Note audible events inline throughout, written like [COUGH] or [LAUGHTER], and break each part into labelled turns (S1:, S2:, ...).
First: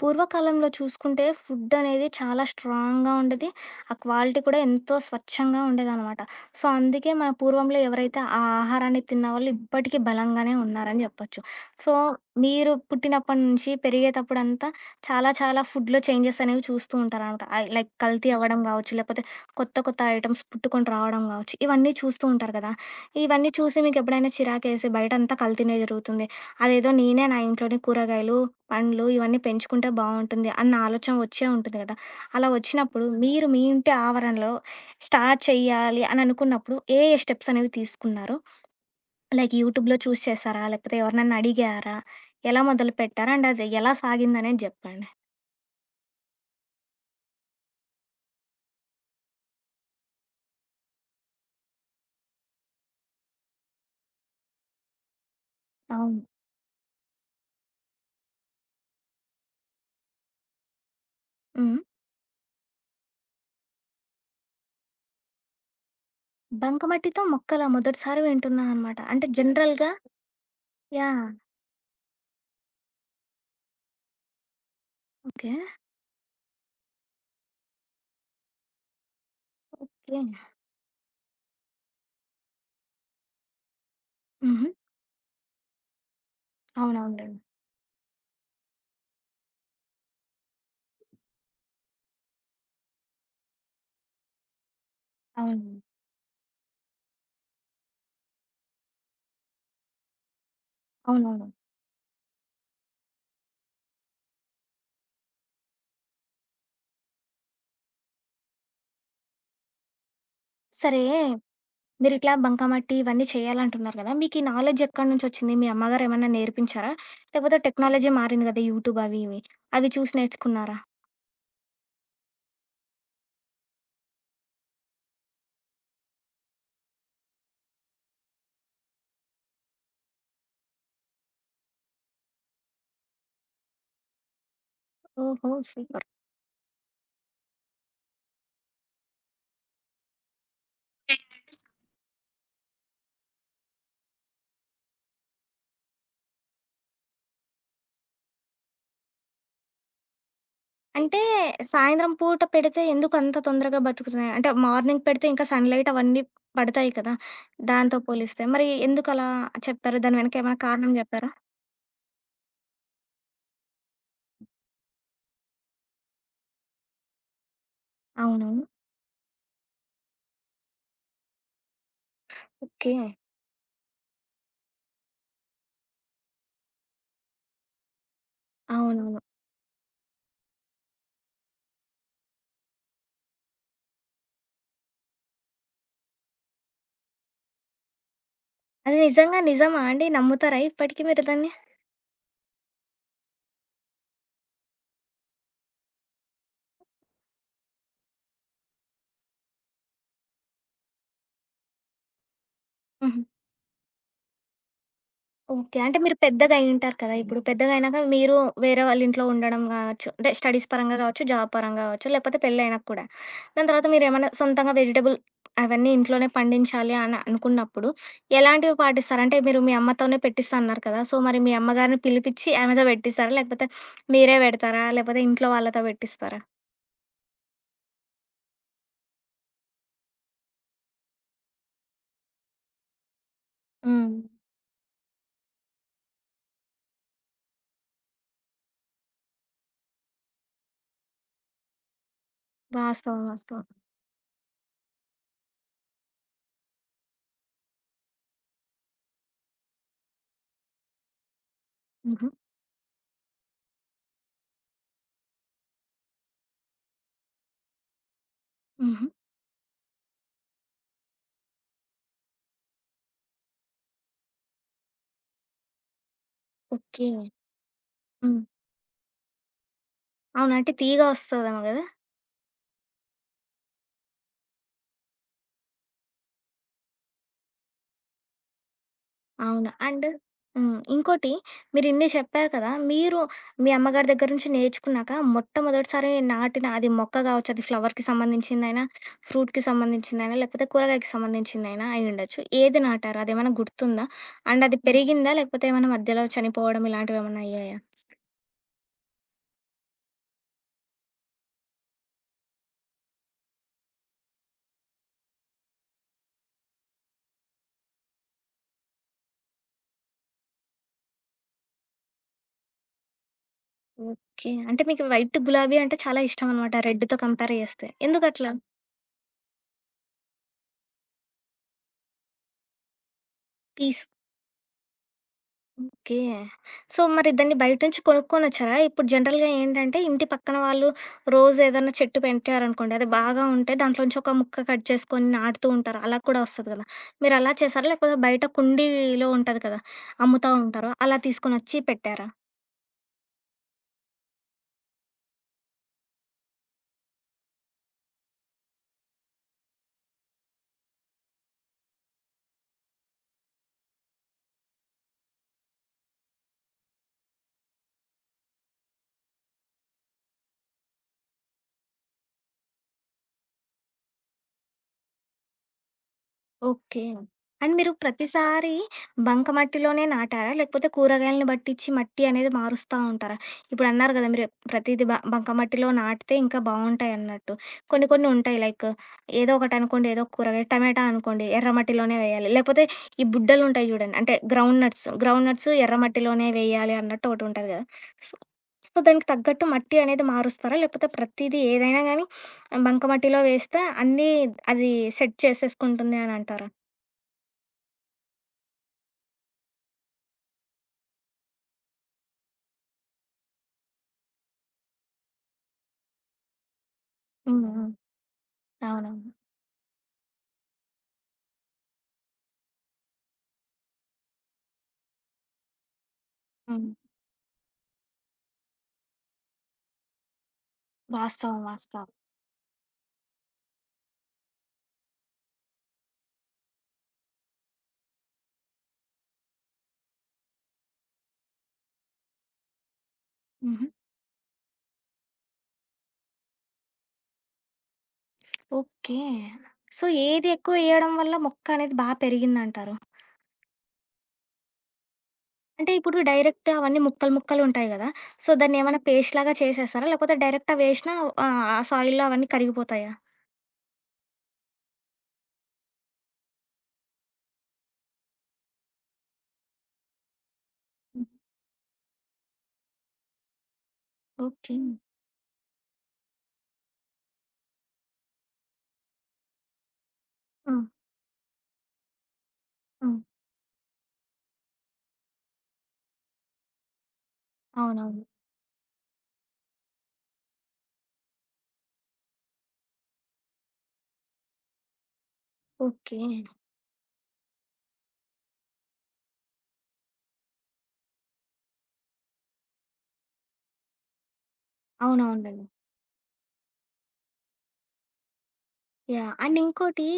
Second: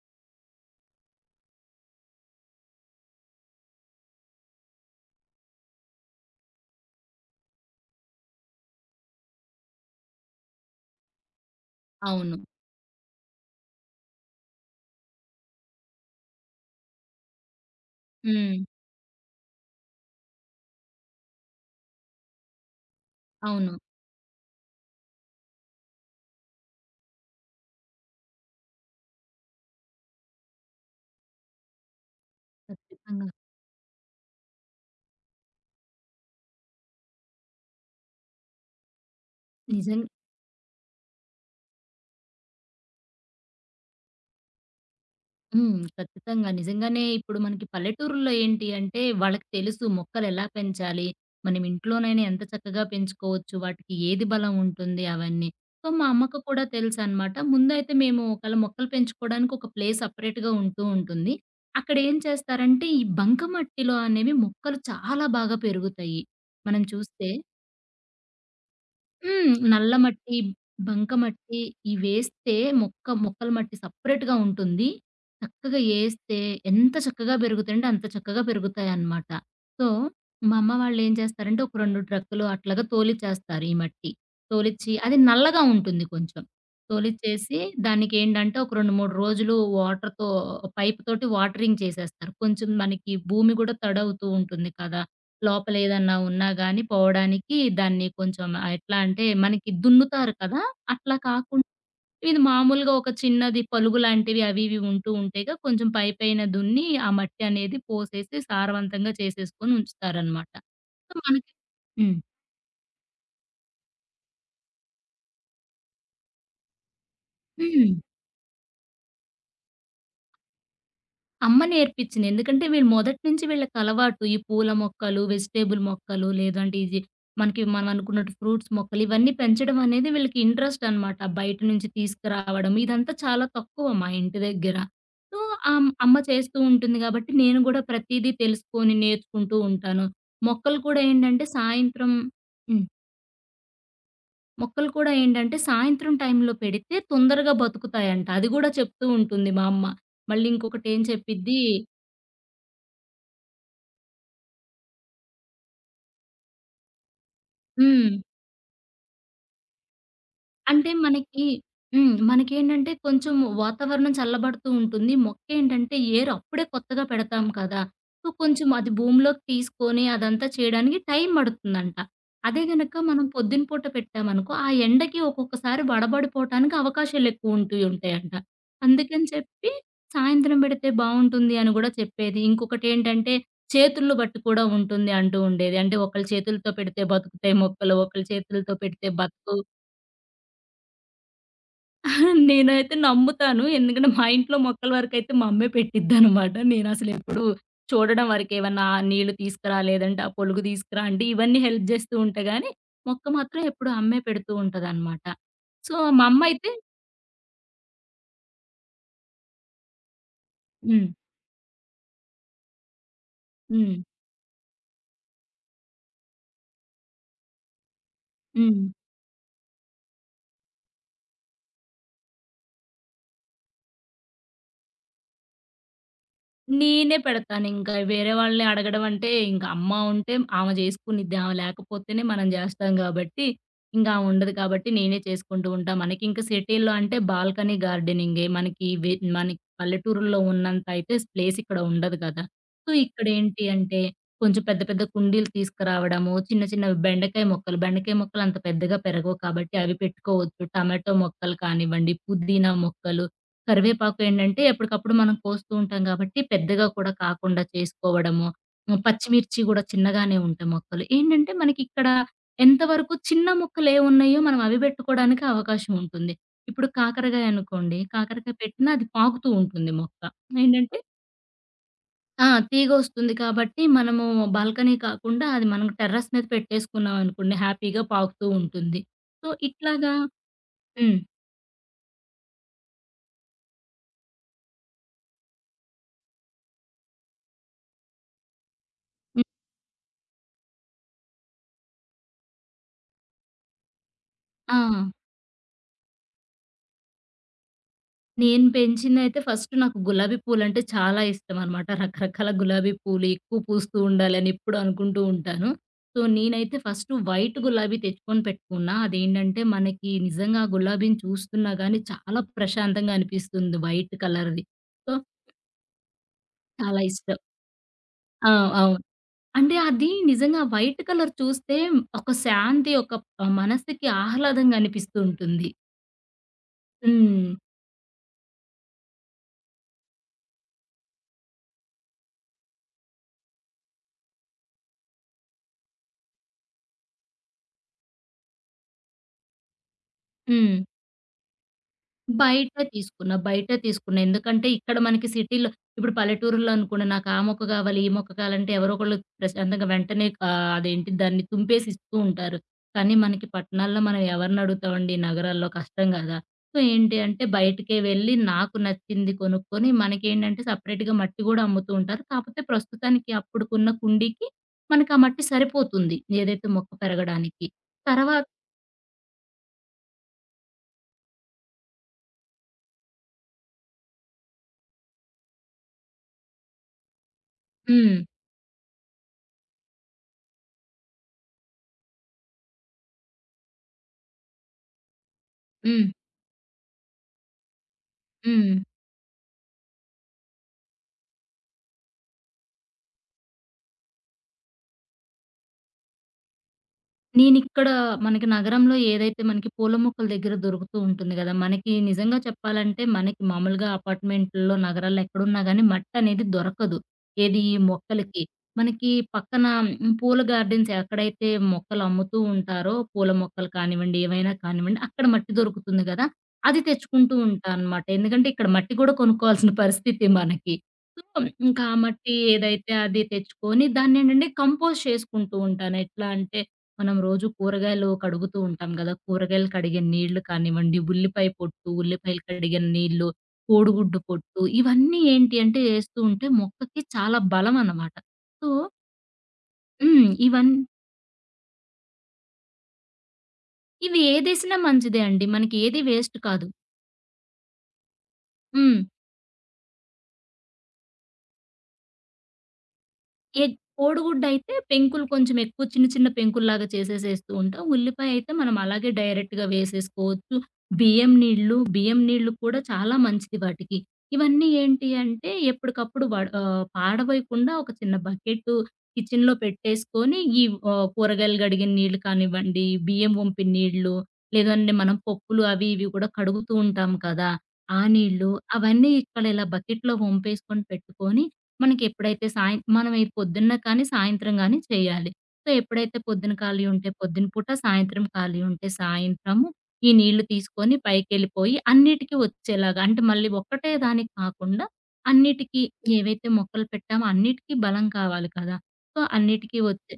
S1: పూర్వకాలంలో చూసుకుంటే ఫుడ్ అనేది చాలా స్ట్రాంగ్‌గా ఉండేది. ఆ క్వాలిటీ కూడా ఎంతో స్వచ్ఛంగా ఉండేదనమాట. సో, అందుకే మన పూర్వంలో ఎవరైతే ఆ ఆహారాన్ని తిన్నవాళ్ళు ఇప్పటికీ బలంగానే ఉన్నారని జెప్పొచ్చు. సో,
S2: అవును.
S1: మీరు పుట్టినప్పటి నుంచి పెరిగేతప్పుడంతా చాలా చాలా ఫుడ్‌లో చేంజెస్ అనేవి చూస్తూ ఉంటారనమాట. ఐ లైక్ కల్తీ అవ్వడం
S2: హ్మ్.
S1: గావచ్చు, లేకపోతే కొత్త కొత్త ఐటెమ్స్ పుట్టుకొని రావడం గావచ్చు. ఇవన్నీ చూస్తూ ఉంటారు కదా! ఇవన్నీ
S2: అవును.
S1: చూసి మీకెప్పుడైనా చిరాకేసి బయటంతా కల్తీనే జరుగుతుంది. అదేదో నేనే నా ఇంట్లోనే కూరగాయలు, పండ్లు ఇవన్నీ పెంచుకుంటే బావుంటుంది అన్న ఆలోచన వచ్చే ఉంటుంది గదా! అలా వచ్చినప్పుడు
S2: ఖచ్చితంగా.
S1: మీరు మీ ఇంటి ఆవరణలో స్టార్ట్ చేయాలి అని అనుకున్నప్పుడు ఏ ఏ స్టెప్స్ అనేవి తీసుకున్నారు? లైక్ యూట్యూబ్‌లో
S2: నిజం
S1: చూసి చేశారా? లేకపోతే ఎవరినన్నా అడిగారా? ఎలా మొదలుపెట్టారు? అండ్ అది ఎలా సాగిందనేది జెప్పండి.
S2: హ్మ్. ఖచ్చితంగా. నిజంగానే ఇప్పుడు మనకి పల్లెటూరుల్లో ఏంటి అంటే, వాళ్ళకి తెలుసు మొక్కలెలా పెంచాలి, మనం ఇంట్లోనైనా ఎంత చక్కగా పెంచుకోవచ్చు, వాటికి ఏది బలం ఉంటుంది అవన్నీ. సో, మా
S1: అవును.
S2: అమ్మకు కూడా తెలుసనమాట. ముందైతే మేము ఒకవేళ మొక్కలు పెంచుకోవడానికి ఒక ప్లేస్ సెపరేట్‌గా ఉంటూ ఉంటుంది.
S1: హ్మ్.
S2: అక్కడేం చేస్తారంటే, ఈ బంకమట్టిలో అనేవి మొక్కలు చాలా బాగా పెరుగుతాయి. మనం
S1: బంకమట్టితో
S2: చూస్తే
S1: మొక్కలా? మొదటిసారి వింటున్నా అనమాట. అంటే
S2: హ్మ్.
S1: జనరల్‌గా
S2: నల్ల మట్టి,
S1: యాహ్!
S2: బంకమట్టి ఇవేస్తే మొక్కల మట్టి సెపరేట్‌గా ఉంటుంది.
S1: ఓకే.
S2: చక్కగా ఏస్తే ఎంత చక్కగా పెరుగుతాయంటే అంత చక్కగా పెరుగుతాయన్నమాట. So,
S1: okay.
S2: మా అమ్మ వాళ్ళేం చేస్తారంటే ఒక 2 ట్రక్కులు అట్లాగా తోలిచ్చేస్తారు ఈ మట్టి.
S1: హుహు.
S2: తోలిచ్చి అది నల్లగా ఉంటుంది కొంచెం.
S1: అవునవునులెండి.
S2: తోలిచ్చేసి దానికేంటంటే ఒక 2, 3 రోజులు వాటర్‌తో పైప్ తోటి వాటరింగ్ చేసేస్తారు. కొంచెం మనకి భూమి గూడా తడవుతూ ఉంటుంది కదా!
S1: అవును.
S2: లోపల ఏదన్నా ఉన్నా గాని పోవడానికి దాన్ని కొంచెం ఎట్లా అంటే మనకి దున్నుతారు కదా! అట్లా
S1: అవునవును.
S2: కాకుండా ఇది మామూలుగా ఒక చిన్నది పలుగు లాంటివి అవి ఇవి ఉంటూ ఉంటేగా కొంచెం పైపైన దున్ని ఆ మట్టి అనేది పోసేసి సారవంతంగా చేసేసుకొని ఉంచుతారనమాట.
S1: సరే
S2: సో, మనకి
S1: మీరు
S2: హ్మ్.
S1: ఇట్లా బంకమట్టి ఇవన్నీ చేయాలంటున్నారు కదా! మీకు ఈ నాలెడ్జ్ ఎక్కడి నుంచి వచ్చింది? మీ అమ్మగారు ఏమన్నా నేర్పించారా? లేకపోతే
S2: హ్మ్.
S1: టెక్నాలజీ మారింది కదా! యూట్యూబ్ అవి ఇవి. అవి చూసి నేర్చుకున్నారా?
S2: అమ్మ నేర్పించింది. ఎందుకంటే వీళ్ళు మొదటి నుంచి వీళ్ళకలవాటు. ఈ పూల మొక్కలు, వెజిటబుల్ మొక్కలు లేదంటే ఇది మనకి మనం అనుకున్నట్టు ఫ్రూట్స్ మొక్కలు ఇవన్నీ పెంచడం అనేది వీళ్ళకి ఇంట్రెస్ట్ అనమాట. బయట నుంచి తీసుకురావడం ఇదంతా చాలా తక్కువ మా ఇంటి దగ్గర. సో,
S1: ఓహో! సూపర్.
S2: అమ్మ చేస్తూ ఉంటుంది కాబట్టి నేను గూడా ప్రతీదీ తెలుసుకొని నేర్చుకుంటూ ఉంటాను. మొక్కలు కూడా ఏంటంటే సాయంత్రం హ్మ్. మొక్కలు కూడా ఏంటంటే సాయంత్రం టైంలో పెడితే తొందరగా బతుకుతాయంట. అది గూడా చెప్తూ ఉంటుంది మా అమ్మ. మళ్ళీ ఇంకొకటేం
S1: అంటే
S2: చెప్పిద్ది
S1: సాయంత్రం పూట పెడితే ఎందుకు అంత తొందరగా బతుకుతున్నాయి? అంటే మార్నింగ్ పెడితే ఇంకా సన్‌లైట్ అవన్నీ పడతాయి కదా! దాంతో
S2: హ్మ్.
S1: పోలిస్తే. మరి ఎందుకు అలా చెప్పారు? దాని వెనక ఏమైనా
S2: అంటే
S1: కారణం చెప్పారా?
S2: మనకి హ్మ్. మనకేంటంటే కొంచెం వాతావరణం చల్లబడుతూ ఉంటుంది. మొక్కేంటంటే ఏరు అప్పుడే కొత్తగా పెడతాం కదా! సో,
S1: అవునవును.
S2: కొంచెం అది భూమిలోకి తీసుకొని అదంతా చేయడానికి టైం పడుతుందంట. అదే
S1: ఓకే.
S2: గనక మనం పొద్దున పూట పెట్టామనుకో, ఆ ఎండకి ఒక్కొక్కసారి వడబడిపోవటానికి అవకాశాలెక్కువ ఉంటూ ఉంటాయంట.
S1: అవునవును.
S2: అందుకని చెప్పి సాయంత్రం పెడితే బావుంటుంది అని గూడా చెప్పేది. ఇంకొకటేంటంటే చేతుల్లో బట్టి కూడా ఉంటుంది అంటూ ఉండేది. అంటే ఒకళ్ళ చేతులతో పెడితే బతుకుతాయి మొక్కలు, ఒకళ్ళ చేతులతో
S1: అది
S2: పెడితే
S1: నిజంగా
S2: బతకవు.
S1: నిజమా అండి? నమ్ముతారా ఇప్పటికి మీరు దాన్ని?
S2: నేనైతే నమ్ముతాను. ఎందుకంటే మా ఇంట్లో మొక్కల వరకైతే మా అమ్మే పెట్టిద్దనమాట. నేనసలెప్పుడు చూడడం వరకే. ఏవన్నా నీళ్లు తీసుకురా, లేదంటే ఆ పొలుగు తీసుకురా అంటే ఇవన్నీ హెల్ప్ జేస్తూ ఉంటా గానీ,
S1: హుహు.
S2: మొక్క మాత్రం ఎప్పుడు అమ్మే పెడుతూ ఉంటదనమాట.
S1: ఓకే.
S2: సో,
S1: అంటే మీరు
S2: మా
S1: పెద్దగా
S2: అమ్మయితే
S1: అయ్యుంటారు కదా! ఇప్పుడు పెద్దగా అయినాక మీరు వేరే వాళ్ళ ఇంట్లో ఉండడం గావచ్చు, అంటే స్టడీస్ పరంగా
S2: హ్మ్.
S1: గావచ్చు, జాబ్ పరంగా గావచ్చు, లేకపోతే పెళ్ళైనాక కూడా. దాని తర్వాత
S2: హ్మ్.
S1: మీరేమన్నా సొంతంగా వెజిటబుల్ అవన్నీ ఇంట్లోనే పండించాలి అని అనుకున్నప్పుడు ఎలాంటివి
S2: హ్మ్.
S1: పాటిస్తారు? అంటే మీరు మీ అమ్మతోనే పెట్టిస్తా అన్నారు కదా! సో, మరి మీ అమ్మగారిని పిలిపిచ్చి ఆమెతో పెట్టిస్తారా? లేకపోతే మీరే పెడతారా? లేకపోతే ఇంట్లో వాళ్ళతో పెట్టిస్తారా?
S2: నేనే పెడతానింకా. వేరే వాళ్ళని అడగడం అంటే, ఇంక అమ్మ ఉంటే ఆమె జేసుకునిద్ది. ఆమె లేకపోతేనే మనం జేస్తాం గాబట్టి, ఇంక
S1: హ్మ్.
S2: ఆమె ఉండదు కాబట్టి నేనే చేసుకుంటూ ఉంటా. మనకింక సిటీల్లో అంటే బాల్కనీ గార్డెనింగే. మనకి పల్లెటూరుల్లో ఉన్నంత అయితే ప్లేస్ ఇక్కడ ఉండదు కదా! సో,
S1: వాస్తవం.
S2: ఇక్కడేంటి
S1: వాస్తవం.
S2: అంటే, కొంచెం పెద్ద పెద్ద కుండీలు తీసుకురావడము, చిన్న చిన్న బెండకాయ మొక్కలు, బెండకాయ మొక్కలు అంత పెద్దగా పెరగవు కాబట్టి అవి పెట్టుకోవచ్చు. టమాటో మొక్కలు కానివ్వండి,
S1: హుహు.
S2: పుదీనా మొక్కలు కరివేపాకు ఏంటంటే ఎప్పటికప్పుడు మనం కోస్తూ ఉంటాం కాబట్టి పెద్దగా కూడా కాకుండా చేసుకోవడము. హ్మ్.
S1: హుహు.
S2: పచ్చిమిర్చి గూడా చిన్నగానే ఉంటాయి మొక్కలు. ఏంటంటే మనకిక్కడ ఎంతవరకు చిన్న మొక్కలేవున్నాయో మనం అవి పెట్టుకోవడానికి అవకాశం ఉంటుంది. ఇప్పుడు
S1: ఓకే.
S2: కాకరకాయ అనుకోండి.
S1: హ్మ్.
S2: కాకరకాయ పెట్టినా అది పాకుతూ ఉంటుంది మొక్క.
S1: అవును. అంటే
S2: ఏంటంటే
S1: తీయగా వస్తదేమో గదా!
S2: ఆ! తీగొస్తుంది కాబట్టి మనము బాల్కనీ కాకుండా అది మనం టెర్రస్ మీద పెట్టేసుకున్నాం అనుకోండి హ్యాపీగా పాకుతూ ఉంటుంది. సో,
S1: అవును. అండ్
S2: ఇట్లాగా
S1: హ్మ్.
S2: హ్మ్.
S1: ఇంకోటి మీరిన్ని చెప్పారు కదా! మీరు మీ అమ్మగారి దగ్గర నుంచి నేర్చుకున్నాక మొట్టమొదటిసారి నాటిన అది మొక్క గావచ్చు, అది ఫ్లవర్‌కి సంబంధించిందైనా,
S2: హ్మ్.
S1: ఫ్రూట్‌కి సంబంధించిందైనా, లేకపోతే కూరగాయకి సంబంధించిందైనా అయ్యుండొచ్చు. ఏది నాటారు? అదేమన్నా గుర్తుందా? అండ్
S2: ఆ!
S1: అది హ్మ్. పెరిగిందా? లేకపోతే ఏమన్నా మధ్యలో చనిపోవడం ఇలాంటివేమన్నా అయ్యాయా?
S2: నేను పెంచిందయితే ఫస్ట్ నాకు గులాబీ పూలంటే చాలా ఇష్టమనమాట. రకరకాల గులాబీ పూలు ఎక్కువ పూస్తూ ఉండాలని ఎప్పుడు అనుకుంటూ ఉంటాను. సో, నేనైతే ఫస్ట్ వైట్ గులాబీ తెచ్చుకొని పెట్టుకున్నా. అదేంటంటే మనకి నిజంగా ఆ గులాబీని చూస్తున్నా గానీ చాలా ప్రశాంతంగా అనిపిస్తుంది వైట్
S1: ఓకే.
S2: కలర్‌ది.
S1: అంటే మీకు
S2: సో,
S1: వైట్ గులాబీ అంటే చాలా ఇష్టమనమాట
S2: చాలా
S1: రెడ్‌తో
S2: ఇష్టం.
S1: కంపేర్ చేస్తే. ఎందుకట్లా?
S2: ఆ! అవును. అంటే అది నిజంగా వైట్ కలర్ చూస్తే ఒక శాంతి, ఒక
S1: పీస్.
S2: మనసుకి ఆహ్లాదంగా అనిపిస్తూ ఉంటుంది.
S1: ఓకే. సో, మరి
S2: హ్మ్.
S1: దాన్ని బయట నుంచి కొనుక్కొనొచ్చారా? ఇప్పుడు జనరల్‌గా ఏంటంటే, ఇంటి పక్కన వాళ్ళు రోజు ఏదన్నా చెట్టు పెంచారనుకోండి, అది బాగా ఉంటే దాంట్లోంచి ఒక ముక్క కట్ చేసుకొని నాటుతూ ఉంటారు. అలా కూడా వస్తది కదా! మీరలా చేశారా? లేకపోతే బయట కుండీలో ఉంటది కదా! అమ్ముతా
S2: హ్మ్.
S1: ఉంటారు. అలా తీసుకొనొచ్చి పెట్టారా?
S2: బయట తీసుకున్న. ఎందుకంటే ఇక్కడ మనకి సిటీలో ఇప్పుడు పల్లెటూరులో అనుకోండి నాకు ఆ మొక్క కావాలి, ఈ మొక్క కావాలంటే ఎవరో ఒకళ్ళు ప్రశాంతంగా వెంటనే అదేంటి దాన్ని తుంపేసి ఇస్తూ ఉంటారు. కానీ మనకి పట్టణాల్లో మనం ఎవరిని అడుగుతామండి నగరాల్లో కష్టం కదా! సో, ఏంటి అంటే బయటకే వెళ్ళి నాకు నచ్చింది కొనుక్కొని మనకేంటంటే సెపరేట్‌గా మట్టి కూడా అమ్ముతూ ఉంటారు. కాకపోతే ప్రస్తుతానికి అప్పుడుకున్న కుండీకి మనకు ఆ మట్టి సరిపోతుంది. ఏదైతే మొక్క
S1: ఓకే.
S2: పెరగడానికి.
S1: అండ్ మీరు
S2: తర్వా
S1: ప్రతిసారి బంకమట్టిలోనే నాటారా? లేకపోతే కూరగాయలని బట్టిచ్చి మట్టి అనేది మారుస్తా ఉంటారా? ఇప్పుడన్నారు గదా! మీరు ప్రతీది బంకమట్టిలో నాటితే ఇంకా బావుంటాయన్నట్టు. కొన్ని
S2: హ్మ్.
S1: కొన్ని ఉంటాయి లైక్ ఏదో ఒకటనుకోండి, ఏదో ఒక కూరగాయ టమాటా అనుకోండి ఎర్రమట్టిలోనే వేయాలి. లేకపోతే ఈ బుడ్డలుంటాయి జూడండి. అంటే గ్రౌండ్ నట్స్, గ్రౌండ్ నట్స్
S2: హ్మ్.
S1: ఎర్రమట్టిలోనే వేయాలి అన్నట్టు ఒకటుంటది గదా! సో,
S2: హ్మ్.
S1: సో, దానికి తగ్గట్టు మట్టి అనేది మారుస్తారా? లేకపోతే ప్రతీది ఏదైనా గానీ బంకమట్టిలో వేస్తే అన్నీ అది సెట్ చేసేసుకుంటుంది అనంటారా?
S2: నేనిక్కడ మనకి నగరంలో ఏదైతే మనకి పూల మొక్కల దగ్గర దొరుకుతూ ఉంటుంది గదా! మనకి నిజంగా చెప్పాలంటే మనకి మామూలుగా అపార్ట్‌మెంట్‌ల్లో, నగరాల్లో ఎక్కడున్నా గానీ మట్టనేది దొరకదు. ఏది
S1: హ్మ్.
S2: ఈ
S1: హ్మ్.
S2: మొక్కలకి. మనకి
S1: అవునవును.
S2: పక్కన హ్మ్, పూల గార్డెన్స్ ఎక్కడైతే మొక్కలు అమ్ముతూ ఉంటారో, పూల మొక్కలు కానివ్వండి, ఏవైనా కానివ్వండి, అక్కడ మట్టి దొరుకుతుంది గదా! అది
S1: హ్మ్.
S2: తెచ్చుకుంటూ ఉంటా అనమాట. ఎందుకంటే ఇక్కడ మట్టి గూడా కొనుక్కోవాల్సిన [LAUGHS] పరిస్థితి మనకి. సో,
S1: వాస్తవం.
S2: ఇంకా ఆ
S1: వాస్తవం.
S2: మట్టి ఏదైతే అది తెచ్చుకొని దాన్నేంటంటే కంపోజ్ చేసుకుంటూ ఉంటాను. ఎట్లా అంటే మనం రోజు కూరగాయలు కడుగుతూ ఉంటాం గదా! కూరగాయలు కడిగే నీళ్లు కానివ్వండి, ఉల్లిపాయ పొట్టు, ఉల్లిపాయలు కడిగే నీళ్లు,
S1: హుహు.
S2: కోడిగుడ్డు పొట్టు ఇవన్నీ ఏంటి అంటే ఏస్తూ ఉంటే మొక్కకి చాలా బలం అన్నమాట. So
S1: okay. సో,
S2: హ్మ్.
S1: ఏది ఎక్కువ ఎయడం వల్ల మొక్క అనేది బా పెరిగిందంటారు?
S2: ఇవి ఏదేసినా మంచిదే అండి. మనకి
S1: అంటే
S2: ఏది
S1: ఇప్పుడు
S2: వేస్ట్ కాదు.
S1: డైరెక్ట్ అవన్నీ ముక్కలు ముక్కలుంటాయి గదా! సో,
S2: హ్మ్.
S1: దాన్నేమన్నా పేస్ట్ లాగా చేసేస్తారా? లేకపోతే డైరెక్ట్ అవేసినా ఆహ్, ఆ సాయిల్‌లో అవన్నీ కరిగిపోతాయా?
S2: ఎగ్ కోడిగుడ్డయితే పెంకులు కొంచెం ఎక్కువ చిన్న చిన్న పెంకుల్లాగా చేసేసేస్తూ ఉంటాం. ఉల్లిపాయ అయితే మనం అలాగే డైరెక్ట్‌గా వేసేసుకోవచ్చు.
S1: ఉమ్,
S2: బియ్యం నీళ్ళు కూడా చాలా మంచిది వాటికి. ఇవన్నీ
S1: ఓకే.
S2: ఏంటి అంటే ఎప్పటికప్పుడు పాడవకుండా ఒక చిన్న బకెట్టు కిచెన్‌లో పెట్టేసుకొని ఈ
S1: ఆ!
S2: కూరగాయలు కడిగిన నీళ్ళు కానివ్వండి,
S1: ఆ!
S2: బియ్యం వంపిన నీళ్ళు, లేదంటే మనం పప్పులు అవి ఇవి కూడా కడుగుతూ ఉంటాం కదా! ఆ
S1: అవునవును.
S2: నీళ్ళు అవన్నీ ఇక్కడ ఇలా బకెట్‌లో వంపేసుకొని పెట్టుకొని మనకెప్పుడైతే సాయం మనం ఈ పొద్దున్న కానీ, సాయంత్రం గానీ చేయాలి. సో, ఎప్పుడైతే
S1: ఓకే.
S2: పొద్దున ఖాళీ ఉంటే పొద్దున పూట, సాయంత్రం ఖాళీ ఉంటే సాయంత్రము ఈ నీళ్లు తీసుకొని పైకెళ్ళిపోయి అన్నిటికి వచ్చేలాగా అంటే మళ్ళీ ఒక్కటే దానికి కాకుండా
S1: అవునవునులెండి.
S2: అన్నిటికి ఏవైతే మొక్కలు పెట్టామో అన్నిటికి బలం కావాలి కదా! So,
S1: yeah! అండ్
S2: అన్నిటికి
S1: ఇంకోటి
S2: వచ్చే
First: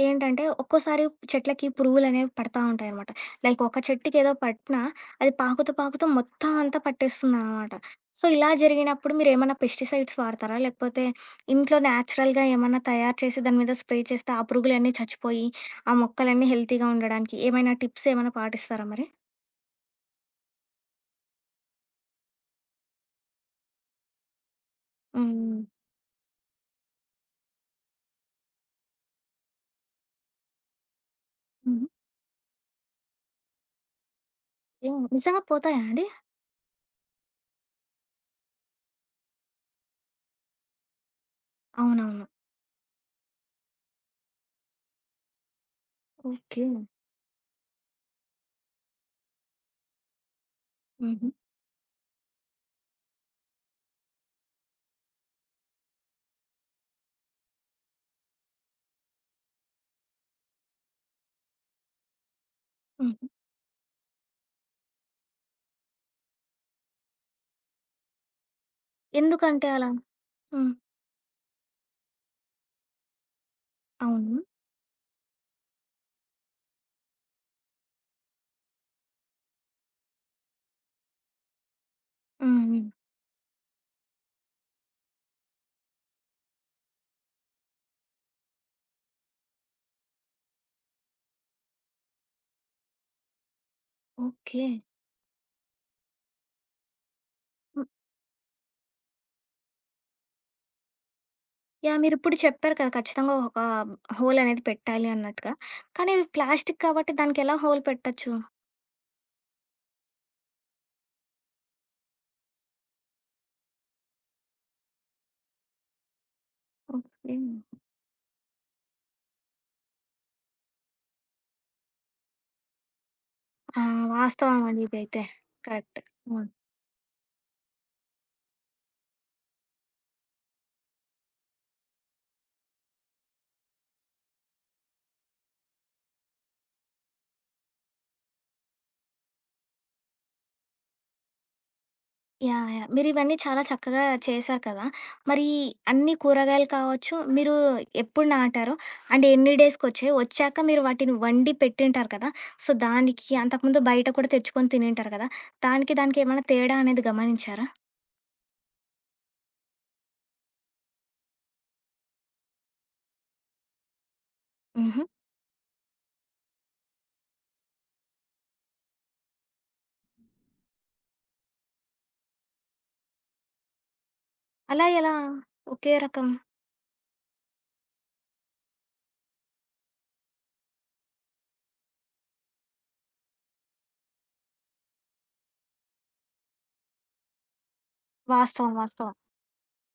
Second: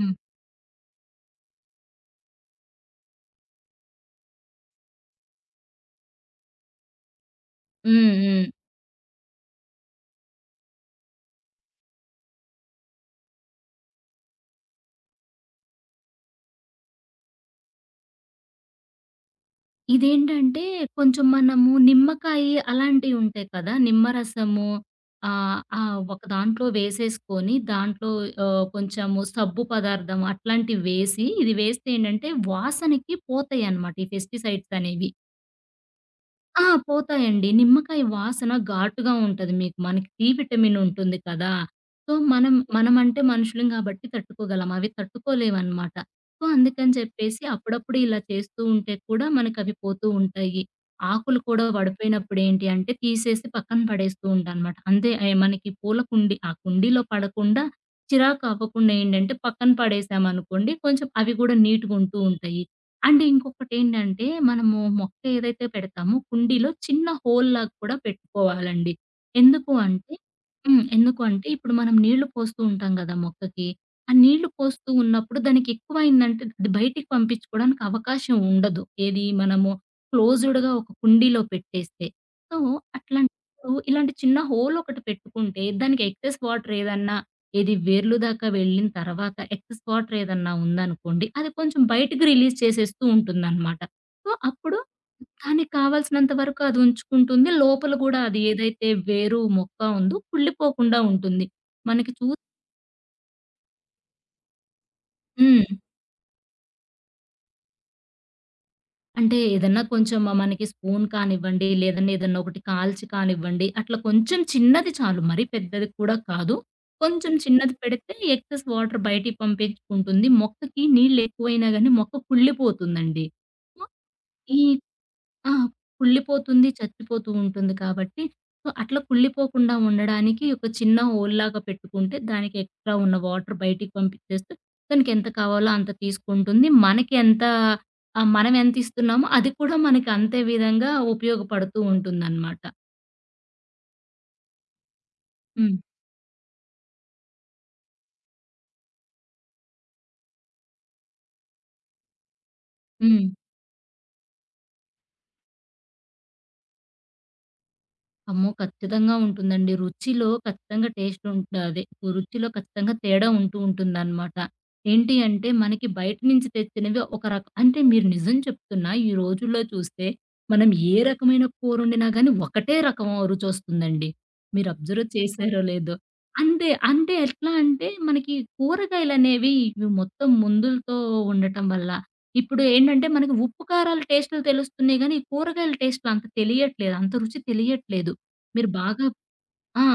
S2: హ్మ్.
S1: ఏంటంటే, ఒక్కోసారి చెట్లకి పురుగులనేవి పడతా ఉంటాయనమాట. లైక్ ఒక చెట్టుకేదో పట్టినా, అది పాకుతూ, పాకుతూ మొత్తం అంతా పట్టేస్తుందనమాట.
S2: హ్మ్.
S1: సో,
S2: హ్మ్.
S1: ఇలా జరిగినప్పుడు మీరేమన్నా పెస్టిసైడ్స్ వాడతారా? లేకపోతే ఇంట్లో న్యాచురల్‌గా ఏమన్నా తయారు చేసి దాని మీద స్ప్రే చేస్తే ఆ పురుగులన్నీ చచ్చిపోయి, ఆ మొక్కలన్నీ హెల్తీగా ఉండడానికి ఏమైనా టిప్స్ ఏమైనా పాటిస్తారా మరి?
S2: ఇదేంటంటే, కొంచెం మనము నిమ్మకాయి అలాంటియుంటాయి కదా! నిమ్మరసము ఆహ్,
S1: హ్మ్.
S2: ఆ ఒక దాంట్లో వేసేసుకొని, దాంట్లో కొంచెము సబ్బు పదార్థం అట్లాంటివి వేసి, ఇది
S1: హుహు.
S2: వేస్తే ఏంటంటే వాసనకి పోతాయనమాట ఈ పెస్టిసైడ్స్
S1: యాహ్!
S2: అనేవి.
S1: నిజంగా పోతాయా అండి?
S2: ఆ! పోతాయండి. నిమ్మకాయ వాసన ఘాటుగా ఉంటది మీకు. మనకి డి విటమిన్ ఉంటుంది కదా! సో,
S1: అవునవును.
S2: మనం మనమంటే మనుషులం కాబట్టి తట్టుకోగలం. అవి తట్టుకోలేవనమాట. So,
S1: okay.
S2: అందుకని చెప్పేసి అప్పుడప్పుడు ఇలా చేస్తూ ఉంటే కూడా మనకవి పోతూ ఉంటాయి.
S1: హుహు.
S2: ఆకులు కూడా పడిపోయినప్పుడు ఏంటి అంటే తీసేసి పక్కన పడేస్తూ ఉంటానమాట. అంతే అయి మనకి పూల కుండీ ఆ కుండీలో పడకుండా చిరాకు అవ్వకుండా ఏంటంటే పక్కన పడేసామనుకోండి కొంచెం అవి కూడా నీట్‌గుంటూ ఉంటాయి. అంటే
S1: హుహు.
S2: ఇంకొకటేంటంటే, మనము మొక్క ఏదైతే పెడతామో కుండీలో చిన్న హోల్‌లాగా కూడా పెట్టుకోవాలండి.
S1: ఎందుకంటే
S2: ఎందుకు
S1: అలా?
S2: అంటే
S1: హ్మ్.
S2: హ్మ్. ఎందుకు అంటే ఇప్పుడు మనం నీళ్లు పోస్తూ ఉంటాం గదా మొక్కకి. ఆ
S1: అవును.
S2: నీళ్లు పోస్తూ ఉన్నప్పుడు దానికి ఎక్కువయిందంటే అది బయటికి పంపించుకోవడానికి అవకాశం ఉండదు. ఏది మనము క్లోజ్డ్‌గా ఒక కుండీలో పెట్టేస్తే. సో,
S1: హ్మ్. హ్మ్.
S2: అట్లాంటప్పుడు ఇలాంటి చిన్న హోల్ ఒకటి పెట్టుకుంటే దానికి ఎక్సెస్ వాటర్ ఏదన్నా ఇది వేర్లు దాకా వెళ్ళిన తర్వాత ఎక్స్ వాటర్ ఏదన్నా ఉందనుకోండి, అది కొంచెం బయటికి రిలీజ్ చేసేస్తూ ఉంటుందనమాట. So,
S1: okay.
S2: అప్పుడు దానికి కావాల్సినంత వరకు అది ఉంచుకుంటుంది.
S1: హ్మ్.
S2: లోపల గూడా అది ఏదైతే వేరు మొక్క ఉందో కుళ్ళిపోకుండా ఉంటుంది.
S1: యాహ్!
S2: మనకి చూ
S1: మీరిప్పుడు చెప్పారు కదా! ఖచ్చితంగా ఒక హోల్ అనేది పెట్టాలి అన్నట్టుగా.
S2: హ్మ్.
S1: కానీ ఇది ప్లాస్టిక్ కాబట్టి దానికెలా హోల్ పెట్టొచ్చు?
S2: అంటే ఏదన్నా కొంచెం మనకి స్పూన్ కానివ్వండి, లేదన్నా ఏదన్నా ఒకటి కాల్చి కానివ్వండి, అట్లా కొంచెం చిన్నది చాలు. మరీ పెద్దది కూడా కాదు. కొంచెం
S1: ఓకే.
S2: చిన్నది పెడితే ఎక్సెస్ వాటర్ బయటికి పంపించుకుంటుంది. మొక్కకి నీళ్లు ఎక్కువైనా గాని మొక్క కుళ్ళిపోతుందండి.
S1: ఆ!
S2: సో,
S1: వాస్తవం
S2: ఈ
S1: అండి ఇదైతే.
S2: ఆ!
S1: కరెక్ట్. హ్మ్.
S2: కుళ్ళిపోతుంది, చచ్చిపోతూ ఉంటుంది కాబట్టి, సో, అట్లా కుళ్ళిపోకుండా ఉండడానికి ఒక చిన్న హోల్‌లాగా పెట్టుకుంటే, దానికి ఎక్స్‌ట్రా ఉన్న వాటర్ బయటికి పంపించేస్తే, దానికి ఎంత కావాలో అంత తీసుకుంటుంది. మనకి ఎంత మనం ఎంత ఇస్తున్నామో అది కూడా మనకి అంతే విధంగా ఉపయోగపడుతూ ఉంటుందనమాట.
S1: యాహ్! యాహ్! మీరివన్నీ చాలా చక్కగా చేశారు కదా! మరి
S2: హ్మ్.
S1: అన్ని కూరగాయలు కావచ్చు, మీరు ఎప్పుడు నాటారు? అండ్ ఎన్ని డేస్‌కొచ్చాయి? వచ్చాక మీరు వాటిని వండి పెట్టింటారు కదా! సో,
S2: హ్మ్.
S1: దానికి అంతకుముందు బయట కూడా తెచ్చుకొని తినింటారు కదా! దానికి, దానికేమైనా తేడా అనేది గమనించారా?
S2: అమ్మో! ఖచ్చితంగా ఉంటుందండి. రుచిలో ఖచ్చితంగా తేడా ఉంటూ ఉంటుందనమాట.
S1: హుహు.
S2: ఏంటి అంటే మనకి బయట నుంచి తెచ్చినవి ఒక రక అంటే మీరు నిజం చెప్తున్నా ఈ రోజుల్లో చూస్తే మనం ఏ రకమైన కూరొండినా గానీ ఒకటే రకం రుచొస్తుందండి. మీరు
S1: అలా
S2: అబ్జర్వ్
S1: ఎలా?
S2: చేశారో లేదో.
S1: ఒకే రకం
S2: అంతే. అంటే ఎట్లా అంటే మనకి కూరగాయలనేవి ఇవి మొత్తం మందులతో ఉండటం వల్ల ఇప్పుడు ఏంటంటే మనకి ఉప్పు, కారాల టేస్టులు తెలుస్తున్నాయి గానీ, ఈ కూరగాయల టేస్టులు అంత తెలియట్లేదు. అంత రుచి తెలియట్లేదు. మీరు
S1: వాస్తవం.
S2: బాగా
S1: వాస్తవం.
S2: ఆ!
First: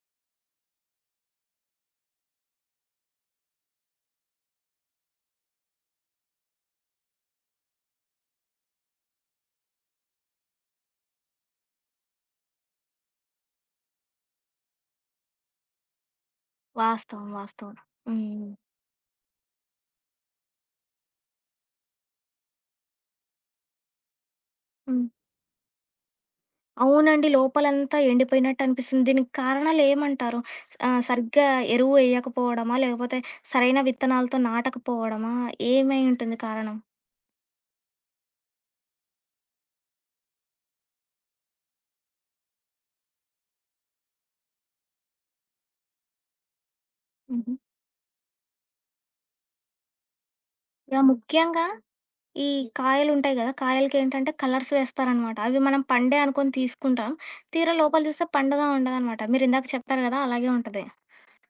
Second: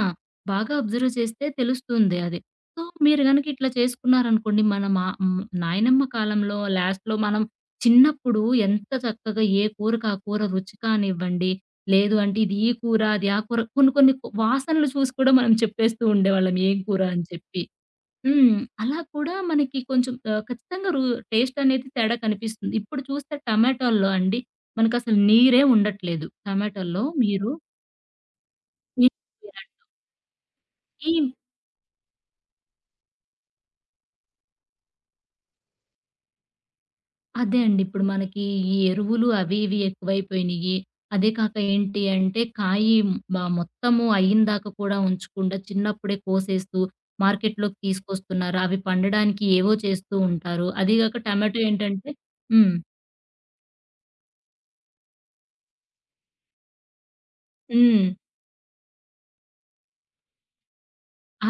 S2: బాగా అబ్జర్వ్ చేస్తే తెలుస్తుంది అది. సో, మీరు గనక ఇట్లా చేసుకున్నారనుకోండి మన మా హ్మ్, నాయనమ్మ కాలంలో లాస్ట్‌లో మనం చిన్నప్పుడు ఎంత చక్కగా ఏ కూరకు ఆ కూర రుచి కానివ్వండి, లేదు అంటే ఇది ఈ కూర, అది ఆ కూర కొన్ని కొన్ని వాసనలు చూసి కూడా మనం చెప్పేస్తూ ఉండేవాళ్ళం ఏం కూర అని
S1: వాస్తవం.
S2: చెప్పి.
S1: వాస్తవం. హ్మ్.
S2: హ్మ్. అలా కూడా మనకి కొంచెం ఖచ్చితంగా టేస్ట్ అనేది తేడా కనిపిస్తుంది. ఇప్పుడు చూస్తే టమాటోల్లో అండి
S1: హ్మ్.
S2: మనకసలు నీరే ఉండట్లేదు. టమాటోల్లో
S1: అవునండి.
S2: మీరు
S1: లోపలంతా ఎండిపోయినట్టు అనిపిస్తుంది. దీనికి కారణాలేమంటారు? ఆహ్,
S2: ఈ
S1: సరిగ్గా ఎరువు ఎయ్యకపోవడమా? లేకపోతే సరైన విత్తనాలతో నాటకపోవడమా? ఏమై ఉంటుంది కారణం?
S2: అదే అండి. ఇప్పుడు మనకి ఈ ఎరువులు అవి ఇవి ఎక్కువైపోయినియి. అదే కాక ఏంటి అంటే మొత్తము అయ్యిందాక కూడా ఉంచకుండా చిన్నప్పుడే కోసేస్తూ
S1: హుహు.
S2: మార్కెట్‌లోకి తీసుకొస్తున్నారు. అవి పండడానికి ఏవో చేస్తూ ఉంటారు. అదీ
S1: యాహ్!
S2: గాక టమాటో
S1: ముఖ్యంగా
S2: ఏంటంటే
S1: ఈ
S2: హ్మ్.
S1: కాయలుంటాయి గదా! కాయలకేంటంటే కలర్స్ వేస్తారనమాట. అవి మనం పండే అనుకోని తీసుకుంటాం. తీరా లోపల
S2: హ్మ్.
S1: చూస్తే పండుగా ఉండదనమాట. మీరిందాక చెప్పారు గదా! అలాగే ఉంటది.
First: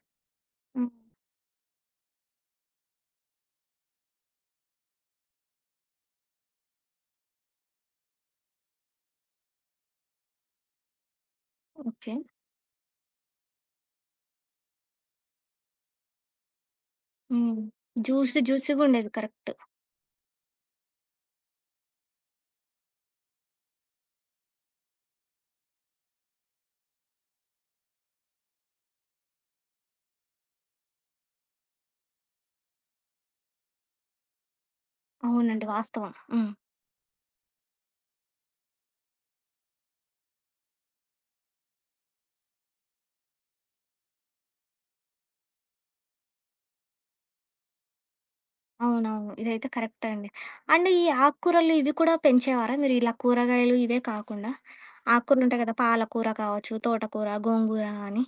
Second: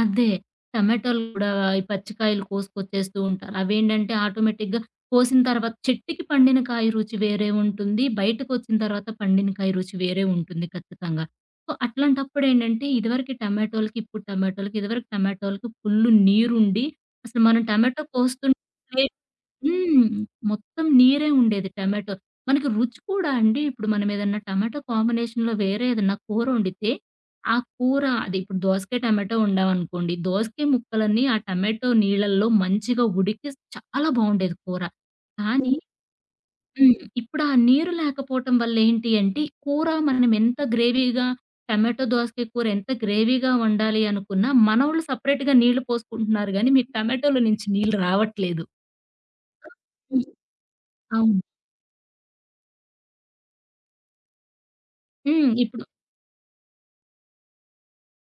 S2: అదే.
S1: హ్మ్.
S2: టమాటాలు గూడా ఈ పచ్చికాయలు కోసుకొచ్చేస్తూ ఉంటారు. అవేంటంటే ఆటోమేటిక్‌గా కోసిన తర్వాత చెట్టుకి పండిన కాయ రుచి వేరే ఉంటుంది. బయటకొచ్చిన తర్వాత పండిన కాయ రుచి వేరే ఉంటుంది ఖచ్చితంగా. So,
S1: okay.
S2: అట్లాంటప్పుడేంటంటే ఇదివరకి టమాటోలకి, ఇప్పుడు టమాటోలకి, ఇదివరకు టమాటోలకి ఫుల్లు నీరుండి అసలు
S1: హ్మ్.
S2: మనం టమాటో
S1: జ్యూసీ
S2: కోస్తుంటే
S1: జ్యూసీగుండేది కరెక్ట్.
S2: హ్మ్. మొత్తం నీరే ఉండేది టమాటో. మనకి రుచి కూడా అండి ఇప్పుడు మనం ఏదన్నా టమాటో కాంబినేషన్‌లో వేరే ఏదన్నా కూరొండితే, ఆ కూర అది ఇప్పుడు దోసకాయ టమాటో వండామనుకోండి, దోసకాయ ముక్కలన్నీ ఆ టమాటో నీళ్ళల్లో మంచిగా ఉడికి చాలా బావుండేది కూర.
S1: అవునండి.
S2: కానీ
S1: వాస్తవం. హ్మ్.
S2: హ్మ్. హ్మ్. ఇప్పుడు ఆ నీరు లేకపోవటం వల్ల ఏంటి అంటే, కూర మనం ఎంత గ్రేవీగా టమాటో దోసకాయ కూర ఎంత గ్రేవీగా వండాలి అనుకున్నా, మనోళ్ళు సెపరేట్‌గా నీళ్లు పోసుకుంటున్నారు గానీ, మీకు టమాటోలో నుంచి నీళ్ళు రావట్లేదు.
S1: అవునవును. ఇదైతే కరెక్టే
S2: హ్మ్.
S1: అండి. అండ్ ఈ
S2: అవును.
S1: ఆకుకూరలు ఇవి కూడా పెంచేవారా మీరు? ఇలా కూరగాయలు ఇవే కాకుండా
S2: హ్మ్.
S1: ఆకుకూరలుంటాయి కదా!
S2: ఇప్పుడు
S1: పాలకూర కావచ్చు, తోటకూర, గోంగూర అని.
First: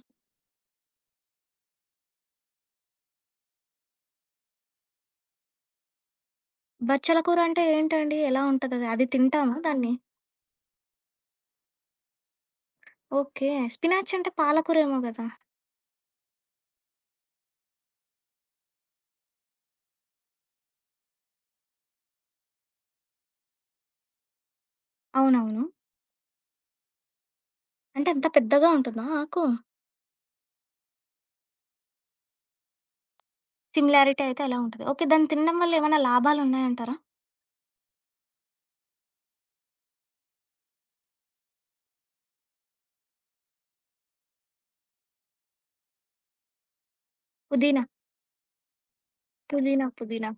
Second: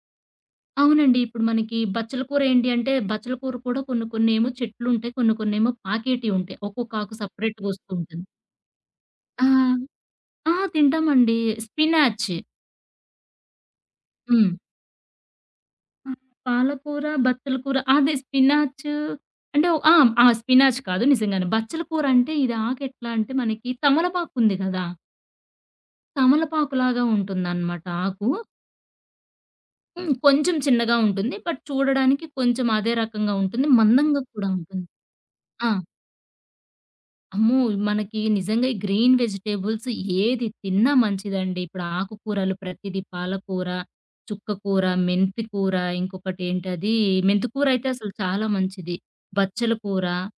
S2: అవునండి. ఇప్పుడు మనకి బచ్చల కూర ఏంటి అంటే, బచ్చల కూర కూడా కొన్ని కొన్నేమో చెట్లుంటాయి. కొన్ని కొన్నేమో పాకేటియి ఉంటాయి. ఒక్కొక్క ఆకు
S1: బచ్చల కూర అంటే
S2: సెపరేట్‌గా వస్తూ
S1: ఏంటండి?
S2: ఉంటుంది.
S1: ఎలా ఉంటదది? అది అది
S2: ఆ!
S1: తింటామా దాన్ని?
S2: ఆ! తింటామండి. స్పినాచ్.
S1: ఓకే. స్పినాచ్ అంటే
S2: హ్మ్.
S1: పాలకూరేమో గదా!
S2: ఆ! పాలకూర, బచ్చల కూర అదే స్పినాచు అంటే ఆ! ఆ! స్పినాచ్ కాదు నిజంగానే. బచ్చల కూర అంటే ఇది ఆకెట్లా అంటే మనకి తమలపాకుంది గదా!
S1: అవునవును.
S2: తమలపాకులాగా ఉంటుందనమాట
S1: అంటే అంత
S2: ఆకు.
S1: పెద్దగా ఉంటుందా ఆకు?
S2: హ్మ్. కొంచెం చిన్నగా ఉంటుంది. బట్ చూడడానికి కొంచెం అదే రకంగా ఉంటుంది. మందంగా
S1: సిమిలారిటీ అయితే
S2: కూడా
S1: అలా ఉంటది.
S2: ఉంటుంది.
S1: ఓకే. దాన్ని తినడం
S2: ఆ!
S1: వల్ల ఏమైనా లాభాలున్నాయంటారా?
S2: అమ్మో! మనకి నిజంగా ఈ గ్రీన్ వెజిటబుల్స్ ఏది తిన్నా మంచిదండి. ఇప్పుడు ఆకుకూరలు ప్రతిది పాలకూర, చుక్కకూర, మెంతి కూర, ఇంకొకటేంటది మెంతికూర
S1: పుదీనా,
S2: అయితే అసలు చాలా మంచిది. బచ్చల
S1: పుదీనా,
S2: కూర
S1: పుదీనా.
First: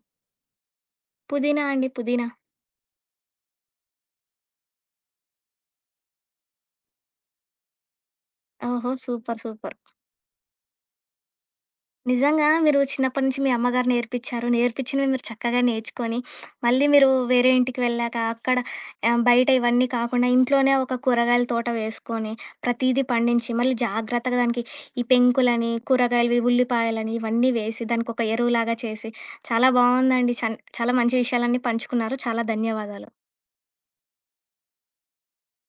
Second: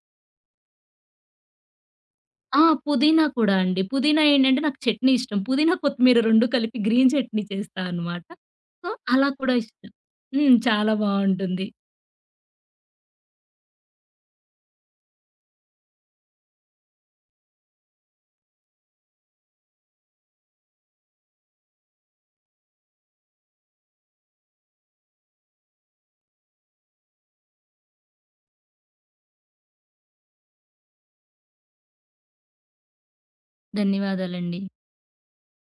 S1: పుదీనా అండి. పుదీనా.
S2: ఆ! పుదీనా కూడా అండి. పుదీనా ఏంటంటే నాకు చట్నీ ఇష్టం. పుదీనా, కొత్తిమీర 2 కలిపి గ్రీన్ చట్నీ చేస్తా అనమాట. సో,
S1: ఓహో!
S2: అలా
S1: సూపర్.
S2: కూడా
S1: సూపర్.
S2: ఇష్టం. హ్మ్. చాలా బావుంటుంది.
S1: నిజంగా మీరు చిన్నప్పటి నుంచి మీ అమ్మగారు నేర్పించారు. నేర్పించినవి మీరు చక్కగా నేర్చుకొని, మళ్ళీ మీరు వేరే ఇంటికి వెళ్ళాక అక్కడ ఆహ్, బయట ఇవన్నీ కాకుండా ఇంట్లోనే ఒక కూరగాయల తోట వేసుకొని, ప్రతీదీ పండించి, మళ్ళీ జాగ్రత్తగా దానికి ఈ పెంకులని, కూరగాయలవి, ఉల్లిపాయలని ఇవన్నీ వేసి, దానికొక ఎరువులాగా చేసి, చాలా బావుందండి. చన్ చాలా మంచి విషయాలన్నీ పంచుకున్నారు. చాలా ధన్యవాదాలు.
S2: ధన్యవాదాలండి.